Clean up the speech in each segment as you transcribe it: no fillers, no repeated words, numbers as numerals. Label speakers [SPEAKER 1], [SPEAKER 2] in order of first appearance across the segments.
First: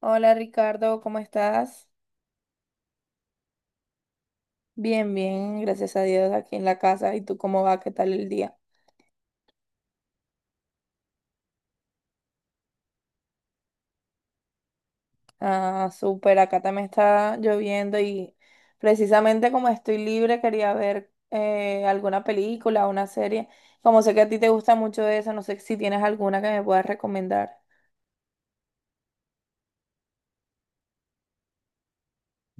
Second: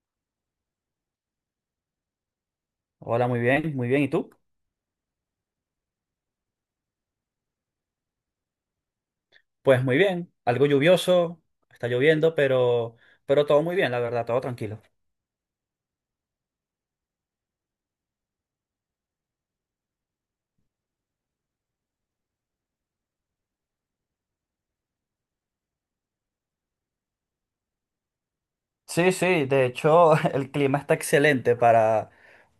[SPEAKER 1] Hola Ricardo, ¿cómo estás?
[SPEAKER 2] Hola, muy bien, muy bien. ¿Y tú?
[SPEAKER 1] Bien, bien, gracias a Dios aquí en la casa. ¿Y tú cómo va? ¿Qué tal el día?
[SPEAKER 2] Pues muy bien, algo lluvioso, está lloviendo, pero todo muy bien, la verdad, todo tranquilo.
[SPEAKER 1] Ah, súper, acá también está lloviendo y precisamente como estoy libre quería ver alguna película, una serie. Como sé que a ti te gusta mucho eso, no sé si tienes alguna que me puedas recomendar.
[SPEAKER 2] Sí, sí, de hecho el clima está excelente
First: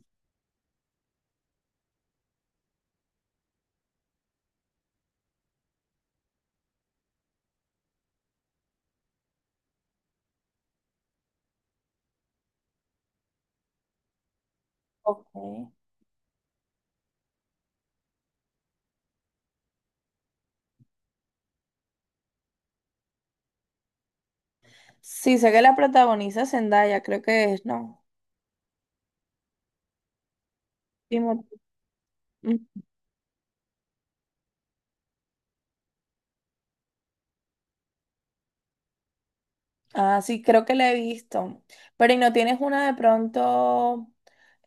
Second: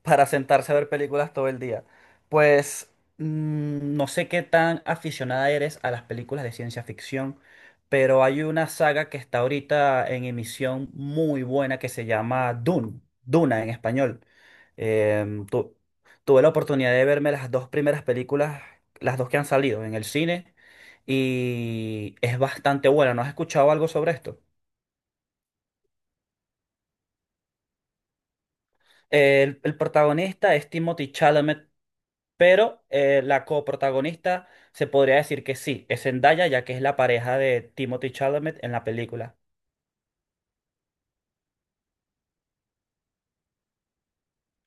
[SPEAKER 2] para sentarse a ver películas todo el día. Pues no sé qué tan aficionada eres a las películas de ciencia ficción, pero hay una saga que está ahorita en emisión muy buena que se llama Dune, Duna en español.
[SPEAKER 1] Ok.
[SPEAKER 2] Em, tu- Tuve la oportunidad de verme las dos primeras películas, las dos que han salido en el cine, y es bastante buena. ¿No has escuchado algo sobre esto?
[SPEAKER 1] Sí, sé que la protagoniza Zendaya, creo que es, ¿no?
[SPEAKER 2] El protagonista es Timothy
[SPEAKER 1] Timothy.
[SPEAKER 2] Chalamet, pero la coprotagonista se podría decir que sí, es Zendaya, ya que es la pareja de Timothy Chalamet en la película.
[SPEAKER 1] Ah, sí, creo que la he visto. Pero ¿y no tienes una de pronto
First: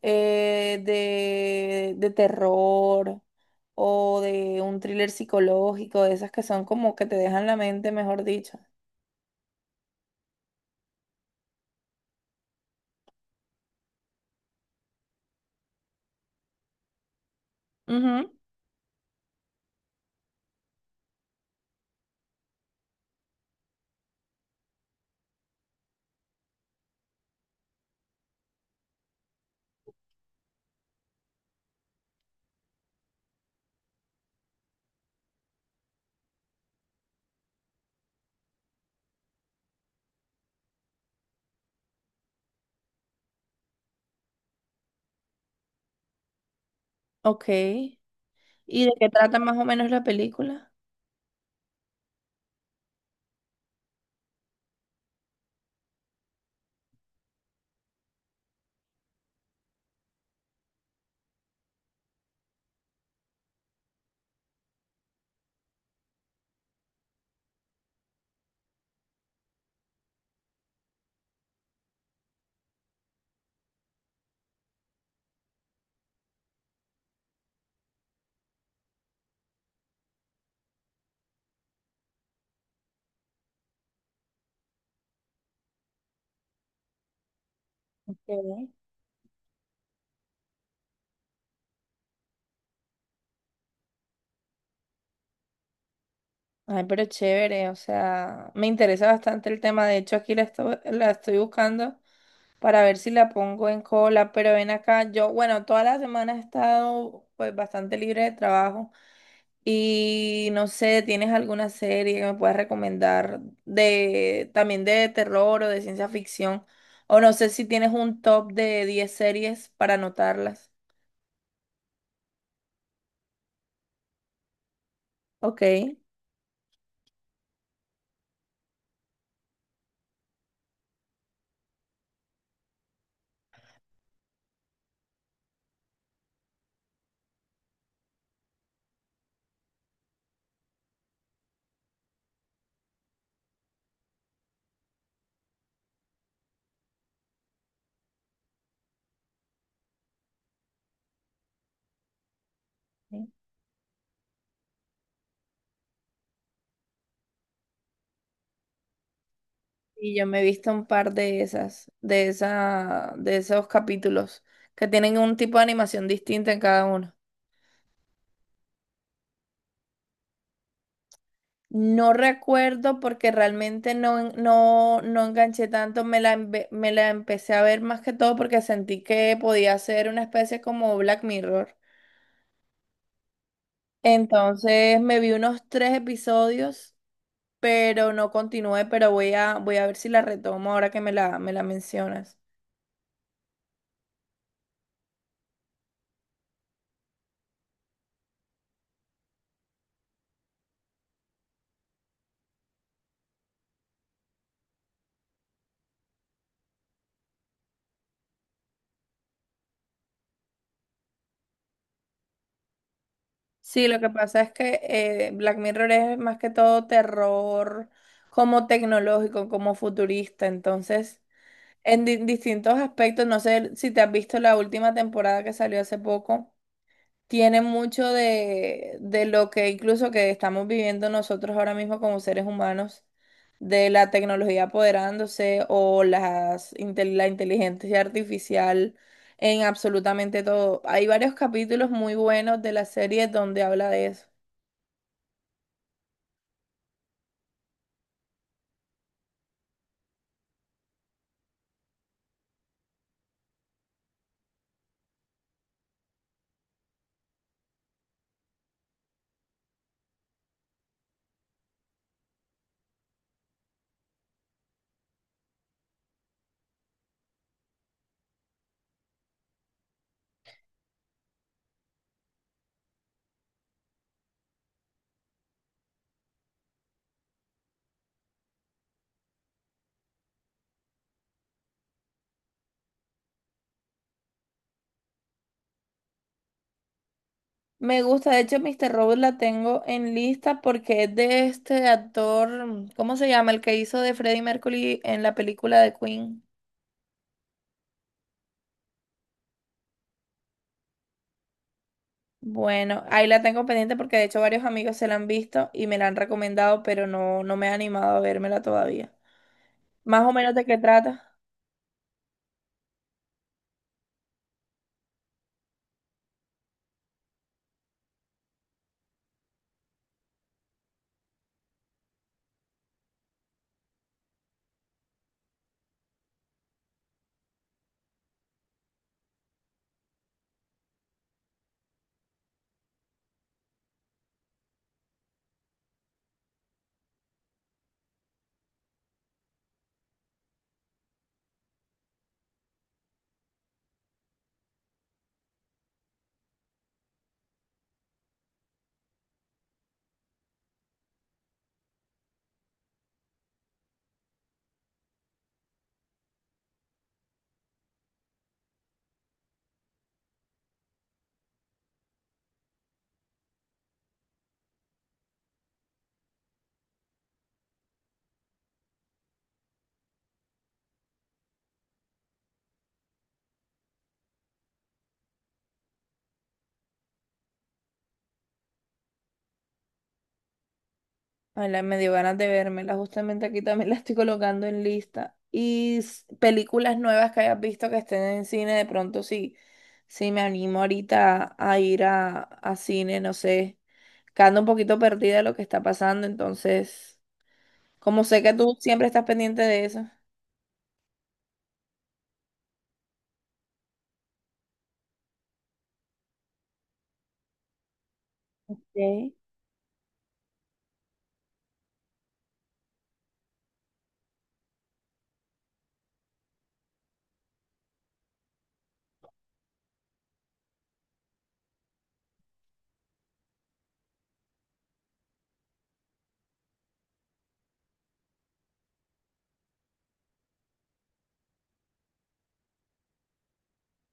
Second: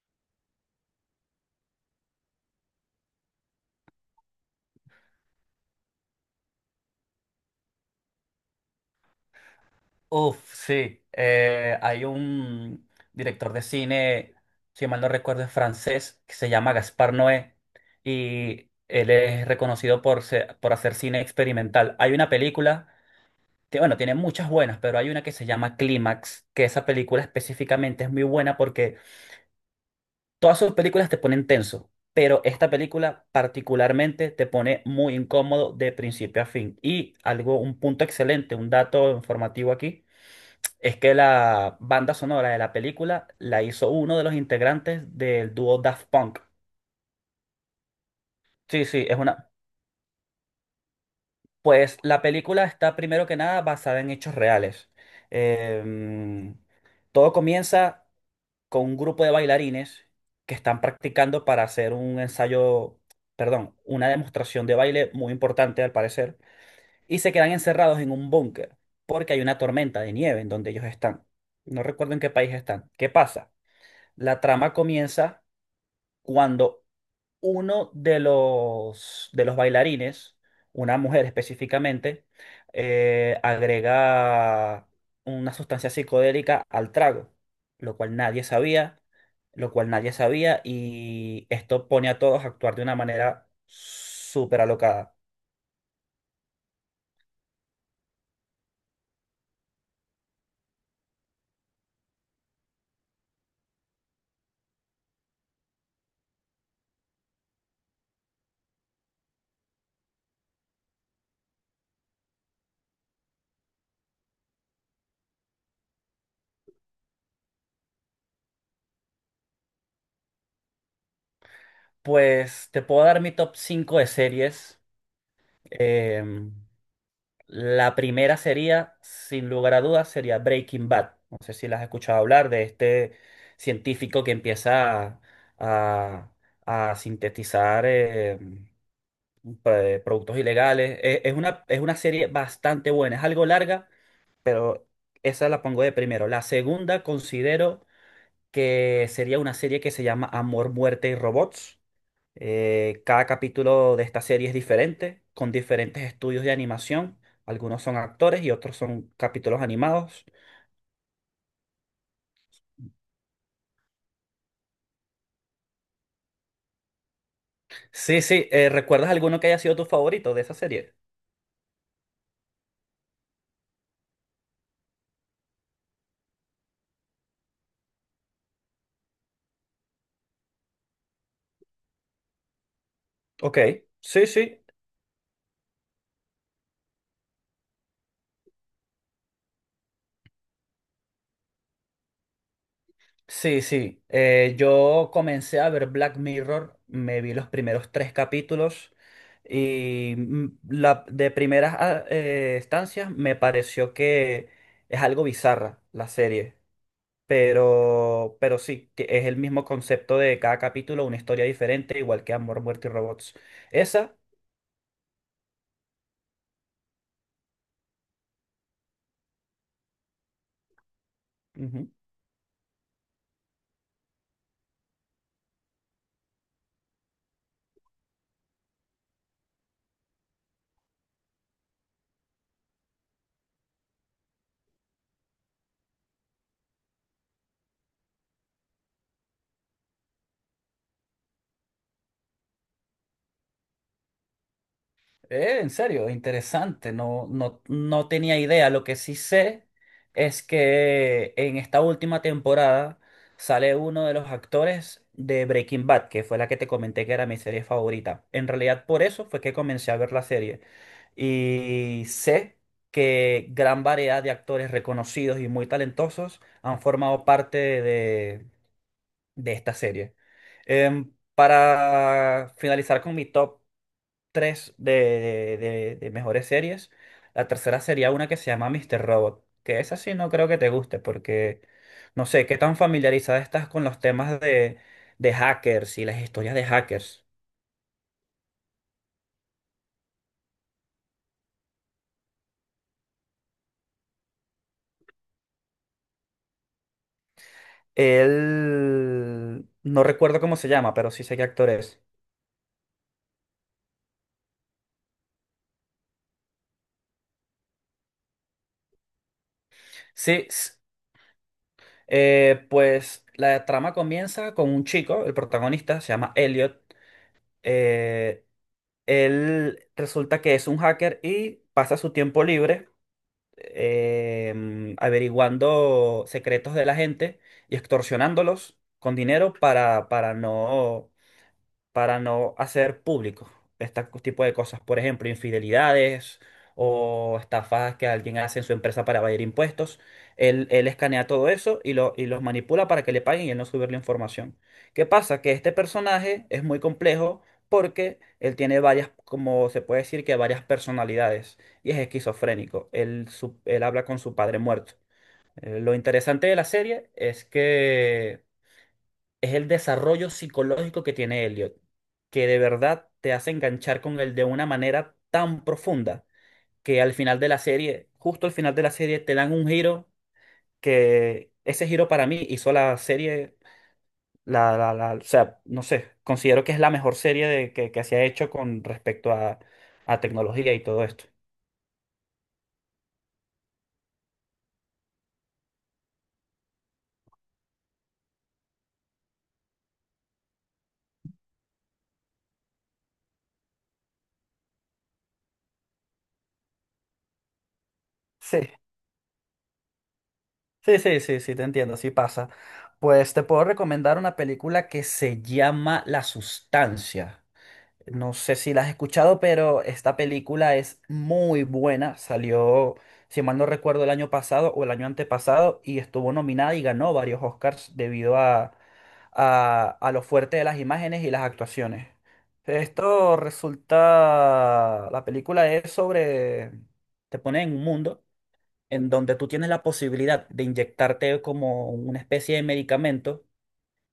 [SPEAKER 1] de terror o de un thriller psicológico, de esas que son como que te dejan la mente, mejor dicho?
[SPEAKER 2] Uf, sí. Hay un director de cine, si mal no recuerdo, es francés, que se llama Gaspar Noé,
[SPEAKER 1] Ujú.
[SPEAKER 2] y él es reconocido por, por hacer cine experimental. Hay una película que, bueno, tiene muchas buenas, pero hay una que se llama Clímax, que esa película específicamente es muy buena porque todas sus películas te ponen tenso, pero esta película particularmente te pone muy incómodo de principio a fin. Y algo, un punto excelente, un dato informativo aquí, es que la banda sonora de la película la hizo uno de los integrantes del dúo Daft Punk.
[SPEAKER 1] Ok. ¿Y
[SPEAKER 2] Sí,
[SPEAKER 1] de
[SPEAKER 2] sí,
[SPEAKER 1] qué
[SPEAKER 2] es
[SPEAKER 1] trata
[SPEAKER 2] una...
[SPEAKER 1] más o menos la película?
[SPEAKER 2] Pues la película está primero que nada basada en hechos reales. Em, Todo comienza con un grupo de bailarines que están practicando para hacer un ensayo, perdón, una demostración de baile muy importante al parecer, y se quedan encerrados en un búnker porque hay una tormenta de nieve en donde ellos están. No recuerdo en qué país están. ¿Qué pasa? La trama comienza cuando uno de los bailarines, una mujer específicamente, agrega una sustancia psicodélica al trago, lo cual nadie
[SPEAKER 1] Ok.
[SPEAKER 2] sabía lo cual nadie sabía y esto pone a todos a actuar de una manera súper alocada.
[SPEAKER 1] Ay, pero chévere, o sea, me interesa bastante el tema. De hecho, la estoy buscando para ver si la pongo en cola, pero ven acá, yo, bueno, toda la semana he estado pues bastante libre de trabajo y no sé, ¿tienes alguna serie que me puedas recomendar de también de terror o de ciencia ficción? O no sé si tienes un top de 10 series para anotarlas.
[SPEAKER 2] Pues te puedo dar mi top 5 de series.
[SPEAKER 1] Ok.
[SPEAKER 2] Em, la primera sería, sin lugar a dudas, sería Breaking Bad. No sé si las has escuchado hablar de este científico que empieza a- a sintetizar productos ilegales. Es una serie bastante buena, es algo larga, pero esa la pongo de primero. La segunda considero que sería una serie que se llama Amor, Muerte y Robots. Cada capítulo de esta serie es diferente, con diferentes estudios de animación. Algunos son actores y otros son capítulos
[SPEAKER 1] Y
[SPEAKER 2] animados.
[SPEAKER 1] yo me he visto un par de esas, de esos capítulos que tienen un tipo de animación distinta en cada uno.
[SPEAKER 2] Sí, sí, ¿recuerdas alguno que haya sido tu favorito de esa serie?
[SPEAKER 1] No recuerdo porque realmente no, no enganché tanto, me la empecé a ver más que todo porque sentí que podía ser una especie como Black Mirror.
[SPEAKER 2] Ok, sí, sí.
[SPEAKER 1] Entonces me vi unos tres episodios, pero no continué, pero voy a ver si la retomo ahora que me la mencionas.
[SPEAKER 2] Sí, sí. Yo comencé a ver Black Mirror, me vi los primeros tres capítulos y de primeras estancias me pareció que es algo bizarra la serie. Pero sí, que es el mismo concepto de cada capítulo, una historia diferente, igual que Amor, Muerte y Robots.
[SPEAKER 1] Sí, lo que
[SPEAKER 2] Esa,
[SPEAKER 1] pasa es que Black Mirror es más que todo terror como tecnológico, como futurista, entonces
[SPEAKER 2] ujú,
[SPEAKER 1] en distintos aspectos. No sé si te has visto la última temporada que salió hace poco. Tiene mucho de lo que incluso que estamos viviendo nosotros ahora mismo como seres humanos, de la tecnología apoderándose o la inteligencia artificial en absolutamente todo. Hay varios capítulos muy buenos de la serie donde habla de eso.
[SPEAKER 2] En serio, interesante. No, no, no tenía idea. Lo que sí sé es que en esta última temporada sale uno de los actores de Breaking Bad, que fue la que te comenté que era mi serie favorita. En realidad, por eso fue que comencé a ver la serie. Y sé que gran variedad de actores reconocidos y muy talentosos han formado parte de esta serie. Para finalizar con mi top tres de mejores series. La tercera sería una que se llama Mr. Robot, que esa sí no creo que te guste porque no sé qué tan familiarizada estás con los temas de hackers y las historias de hackers.
[SPEAKER 1] Me gusta, de hecho, Mr. Robot la tengo en lista porque es de este actor, ¿cómo se llama? El que hizo de Freddie Mercury en la película de Queen.
[SPEAKER 2] Él no recuerdo cómo se llama, pero sí sé qué actor es.
[SPEAKER 1] Bueno, ahí la tengo pendiente porque de hecho varios amigos se la han visto y me la han recomendado, pero no, no me he animado a vérmela todavía. Más o
[SPEAKER 2] Sí,
[SPEAKER 1] menos de
[SPEAKER 2] s-
[SPEAKER 1] qué trata.
[SPEAKER 2] pues la trama comienza con un chico, el protagonista se llama Elliot. eh, él resulta que es un hacker y pasa su tiempo libre averiguando secretos de la gente y extorsionándolos con dinero para no hacer público este tipo de cosas. Por ejemplo, infidelidades o estafas que alguien hace en su empresa para evadir impuestos. Él escanea todo eso y, lo, y los manipula para que le paguen y él no subir la información. ¿Qué pasa? Que este personaje es muy complejo porque él tiene varias, como se puede decir que varias personalidades y es esquizofrénico. Él habla con su padre muerto. Lo interesante de la serie es que es el desarrollo psicológico que tiene Elliot, que de verdad te hace enganchar con él de una manera tan profunda que al final de la serie, justo al final de la serie, te dan un giro que ese giro para mí hizo la serie, o sea, no sé, considero que es la mejor serie de, que se ha hecho con respecto a tecnología y todo esto.
[SPEAKER 1] Ay, me dio ganas de vérmela. Justamente aquí también la estoy colocando en lista. Y películas nuevas que hayas visto que estén en cine, de pronto sí, sí me animo ahorita a ir a cine, no sé. Que ando un poquito perdida de lo que está pasando, entonces, como sé que
[SPEAKER 2] Sí,
[SPEAKER 1] tú siempre estás pendiente de eso.
[SPEAKER 2] sí, sí, sí, sí, te entiendo, sí pasa. Pues te puedo recomendar una película que se llama La Sustancia. No sé si la has
[SPEAKER 1] Ok.
[SPEAKER 2] escuchado, pero esta película es muy buena. Salió, si mal no recuerdo, el año pasado o el año antepasado y estuvo nominada y ganó varios Oscars debido a lo fuerte de las imágenes y las actuaciones. Esto resulta, la película es sobre, te pone en un mundo en donde tú tienes la posibilidad de inyectarte como una especie de medicamento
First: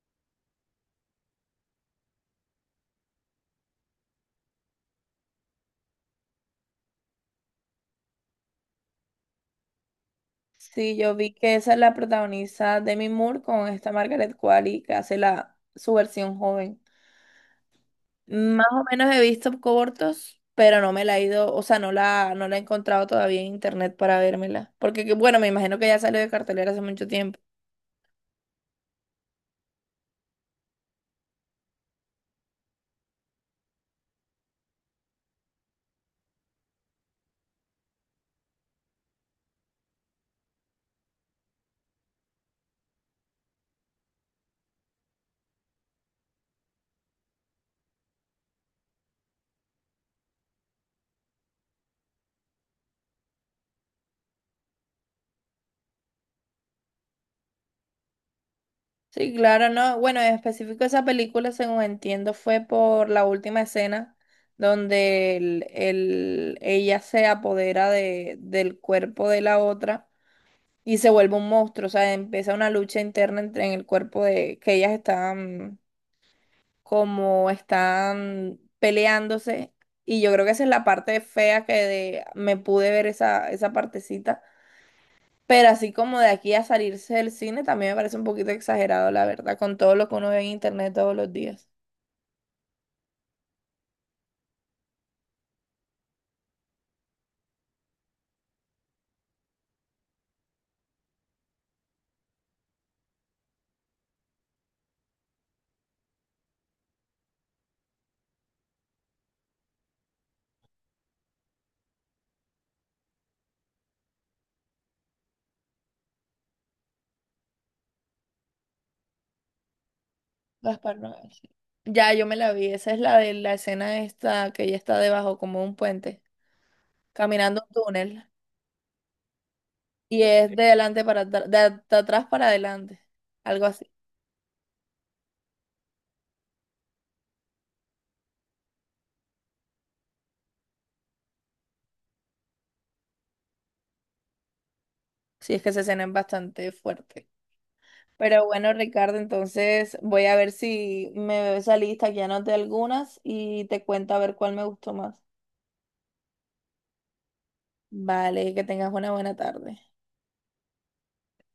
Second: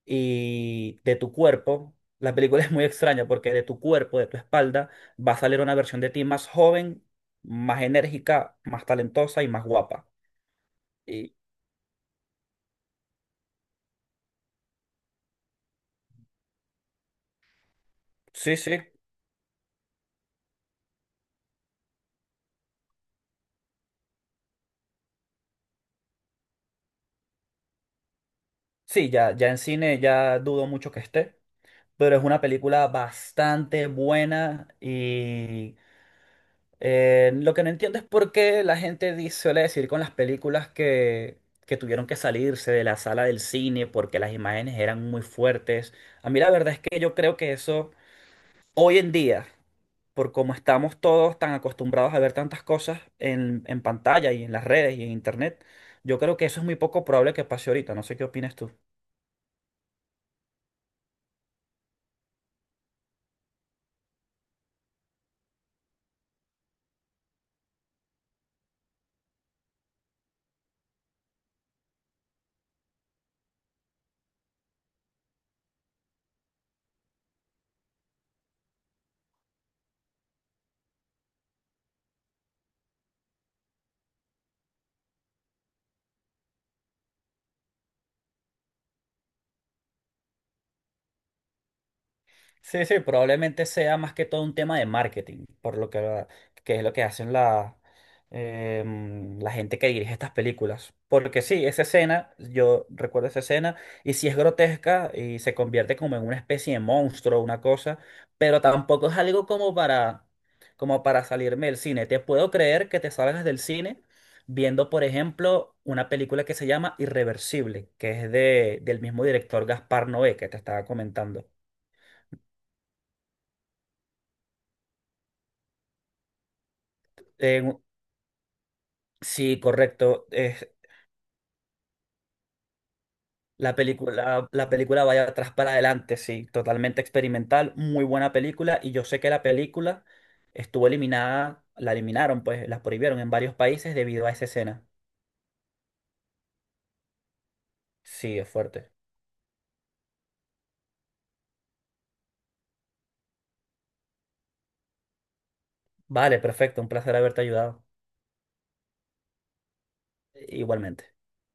[SPEAKER 2] y de tu cuerpo. La película es muy extraña porque de tu cuerpo, de tu espalda, va a salir una versión de ti más joven, más enérgica, más talentosa y más guapa.
[SPEAKER 1] Sí, yo vi
[SPEAKER 2] Y
[SPEAKER 1] que esa es la protagonista Demi Moore con esta Margaret Qualley que hace la, su versión joven.
[SPEAKER 2] sí,
[SPEAKER 1] Más
[SPEAKER 2] sí,
[SPEAKER 1] o menos he visto cortos, pero no me la he ido, o sea, no la he encontrado todavía en internet para vérmela. Porque, bueno, me imagino que ya salió de cartelera hace mucho tiempo.
[SPEAKER 2] sí, ya, ya en cine ya dudo mucho que esté, pero es una película bastante buena y lo que no entiendo es por qué la gente dice, suele decir con las películas que tuvieron que salirse de la sala del cine porque las imágenes eran muy fuertes. A mí la verdad es que yo creo que eso... Hoy en día, por como estamos todos tan acostumbrados a ver tantas cosas en pantalla y en las redes y en internet, yo creo que eso es muy poco probable que pase ahorita. No sé qué opinas tú.
[SPEAKER 1] Sí, claro, no. Bueno, en específico esa película, según entiendo, fue por la última escena donde ella se apodera de, del cuerpo de la otra y se vuelve un monstruo. O sea, empieza una lucha interna entre en el cuerpo de que ellas estaban como están peleándose. Y yo creo que esa es la parte fea que de, me pude ver esa partecita. Pero así como de aquí a salirse del cine, también me parece un poquito exagerado, la verdad, con todo lo que uno ve en internet todos los días.
[SPEAKER 2] Sí, sí, probablemente sea más que todo un tema de marketing, por lo que es lo que hacen la, la gente que dirige estas películas. Porque sí, esa escena, yo recuerdo esa escena, y sí es grotesca y se convierte como en una especie de monstruo, una cosa, pero tampoco es algo como para, como para salirme del cine. Te puedo creer que te salgas del cine viendo, por ejemplo, una película que se llama Irreversible, que es de, del mismo director Gaspar Noé que te estaba
[SPEAKER 1] Gaspar Noé,
[SPEAKER 2] comentando.
[SPEAKER 1] sí. Ya, yo me la vi. Esa es la de la escena esta que ella está debajo como de un puente, caminando un túnel.
[SPEAKER 2] Sí,
[SPEAKER 1] Y
[SPEAKER 2] correcto.
[SPEAKER 1] es de
[SPEAKER 2] Es
[SPEAKER 1] adelante para atr- de, at- de atrás para adelante. Algo así.
[SPEAKER 2] la película vaya atrás para adelante, sí, totalmente experimental, muy buena película. Y yo sé que la película estuvo eliminada, la eliminaron, pues la prohibieron en varios países debido a esa escena.
[SPEAKER 1] Sí, es que esa escena es bastante fuerte.
[SPEAKER 2] Sí,
[SPEAKER 1] Pero
[SPEAKER 2] es
[SPEAKER 1] bueno,
[SPEAKER 2] fuerte.
[SPEAKER 1] Ricardo, entonces voy a ver si me veo esa lista, que ya anoté algunas y te cuento a ver cuál me gustó más.
[SPEAKER 2] Vale, perfecto, un placer haberte ayudado.
[SPEAKER 1] Vale, que tengas una buena tarde.
[SPEAKER 2] Igualmente.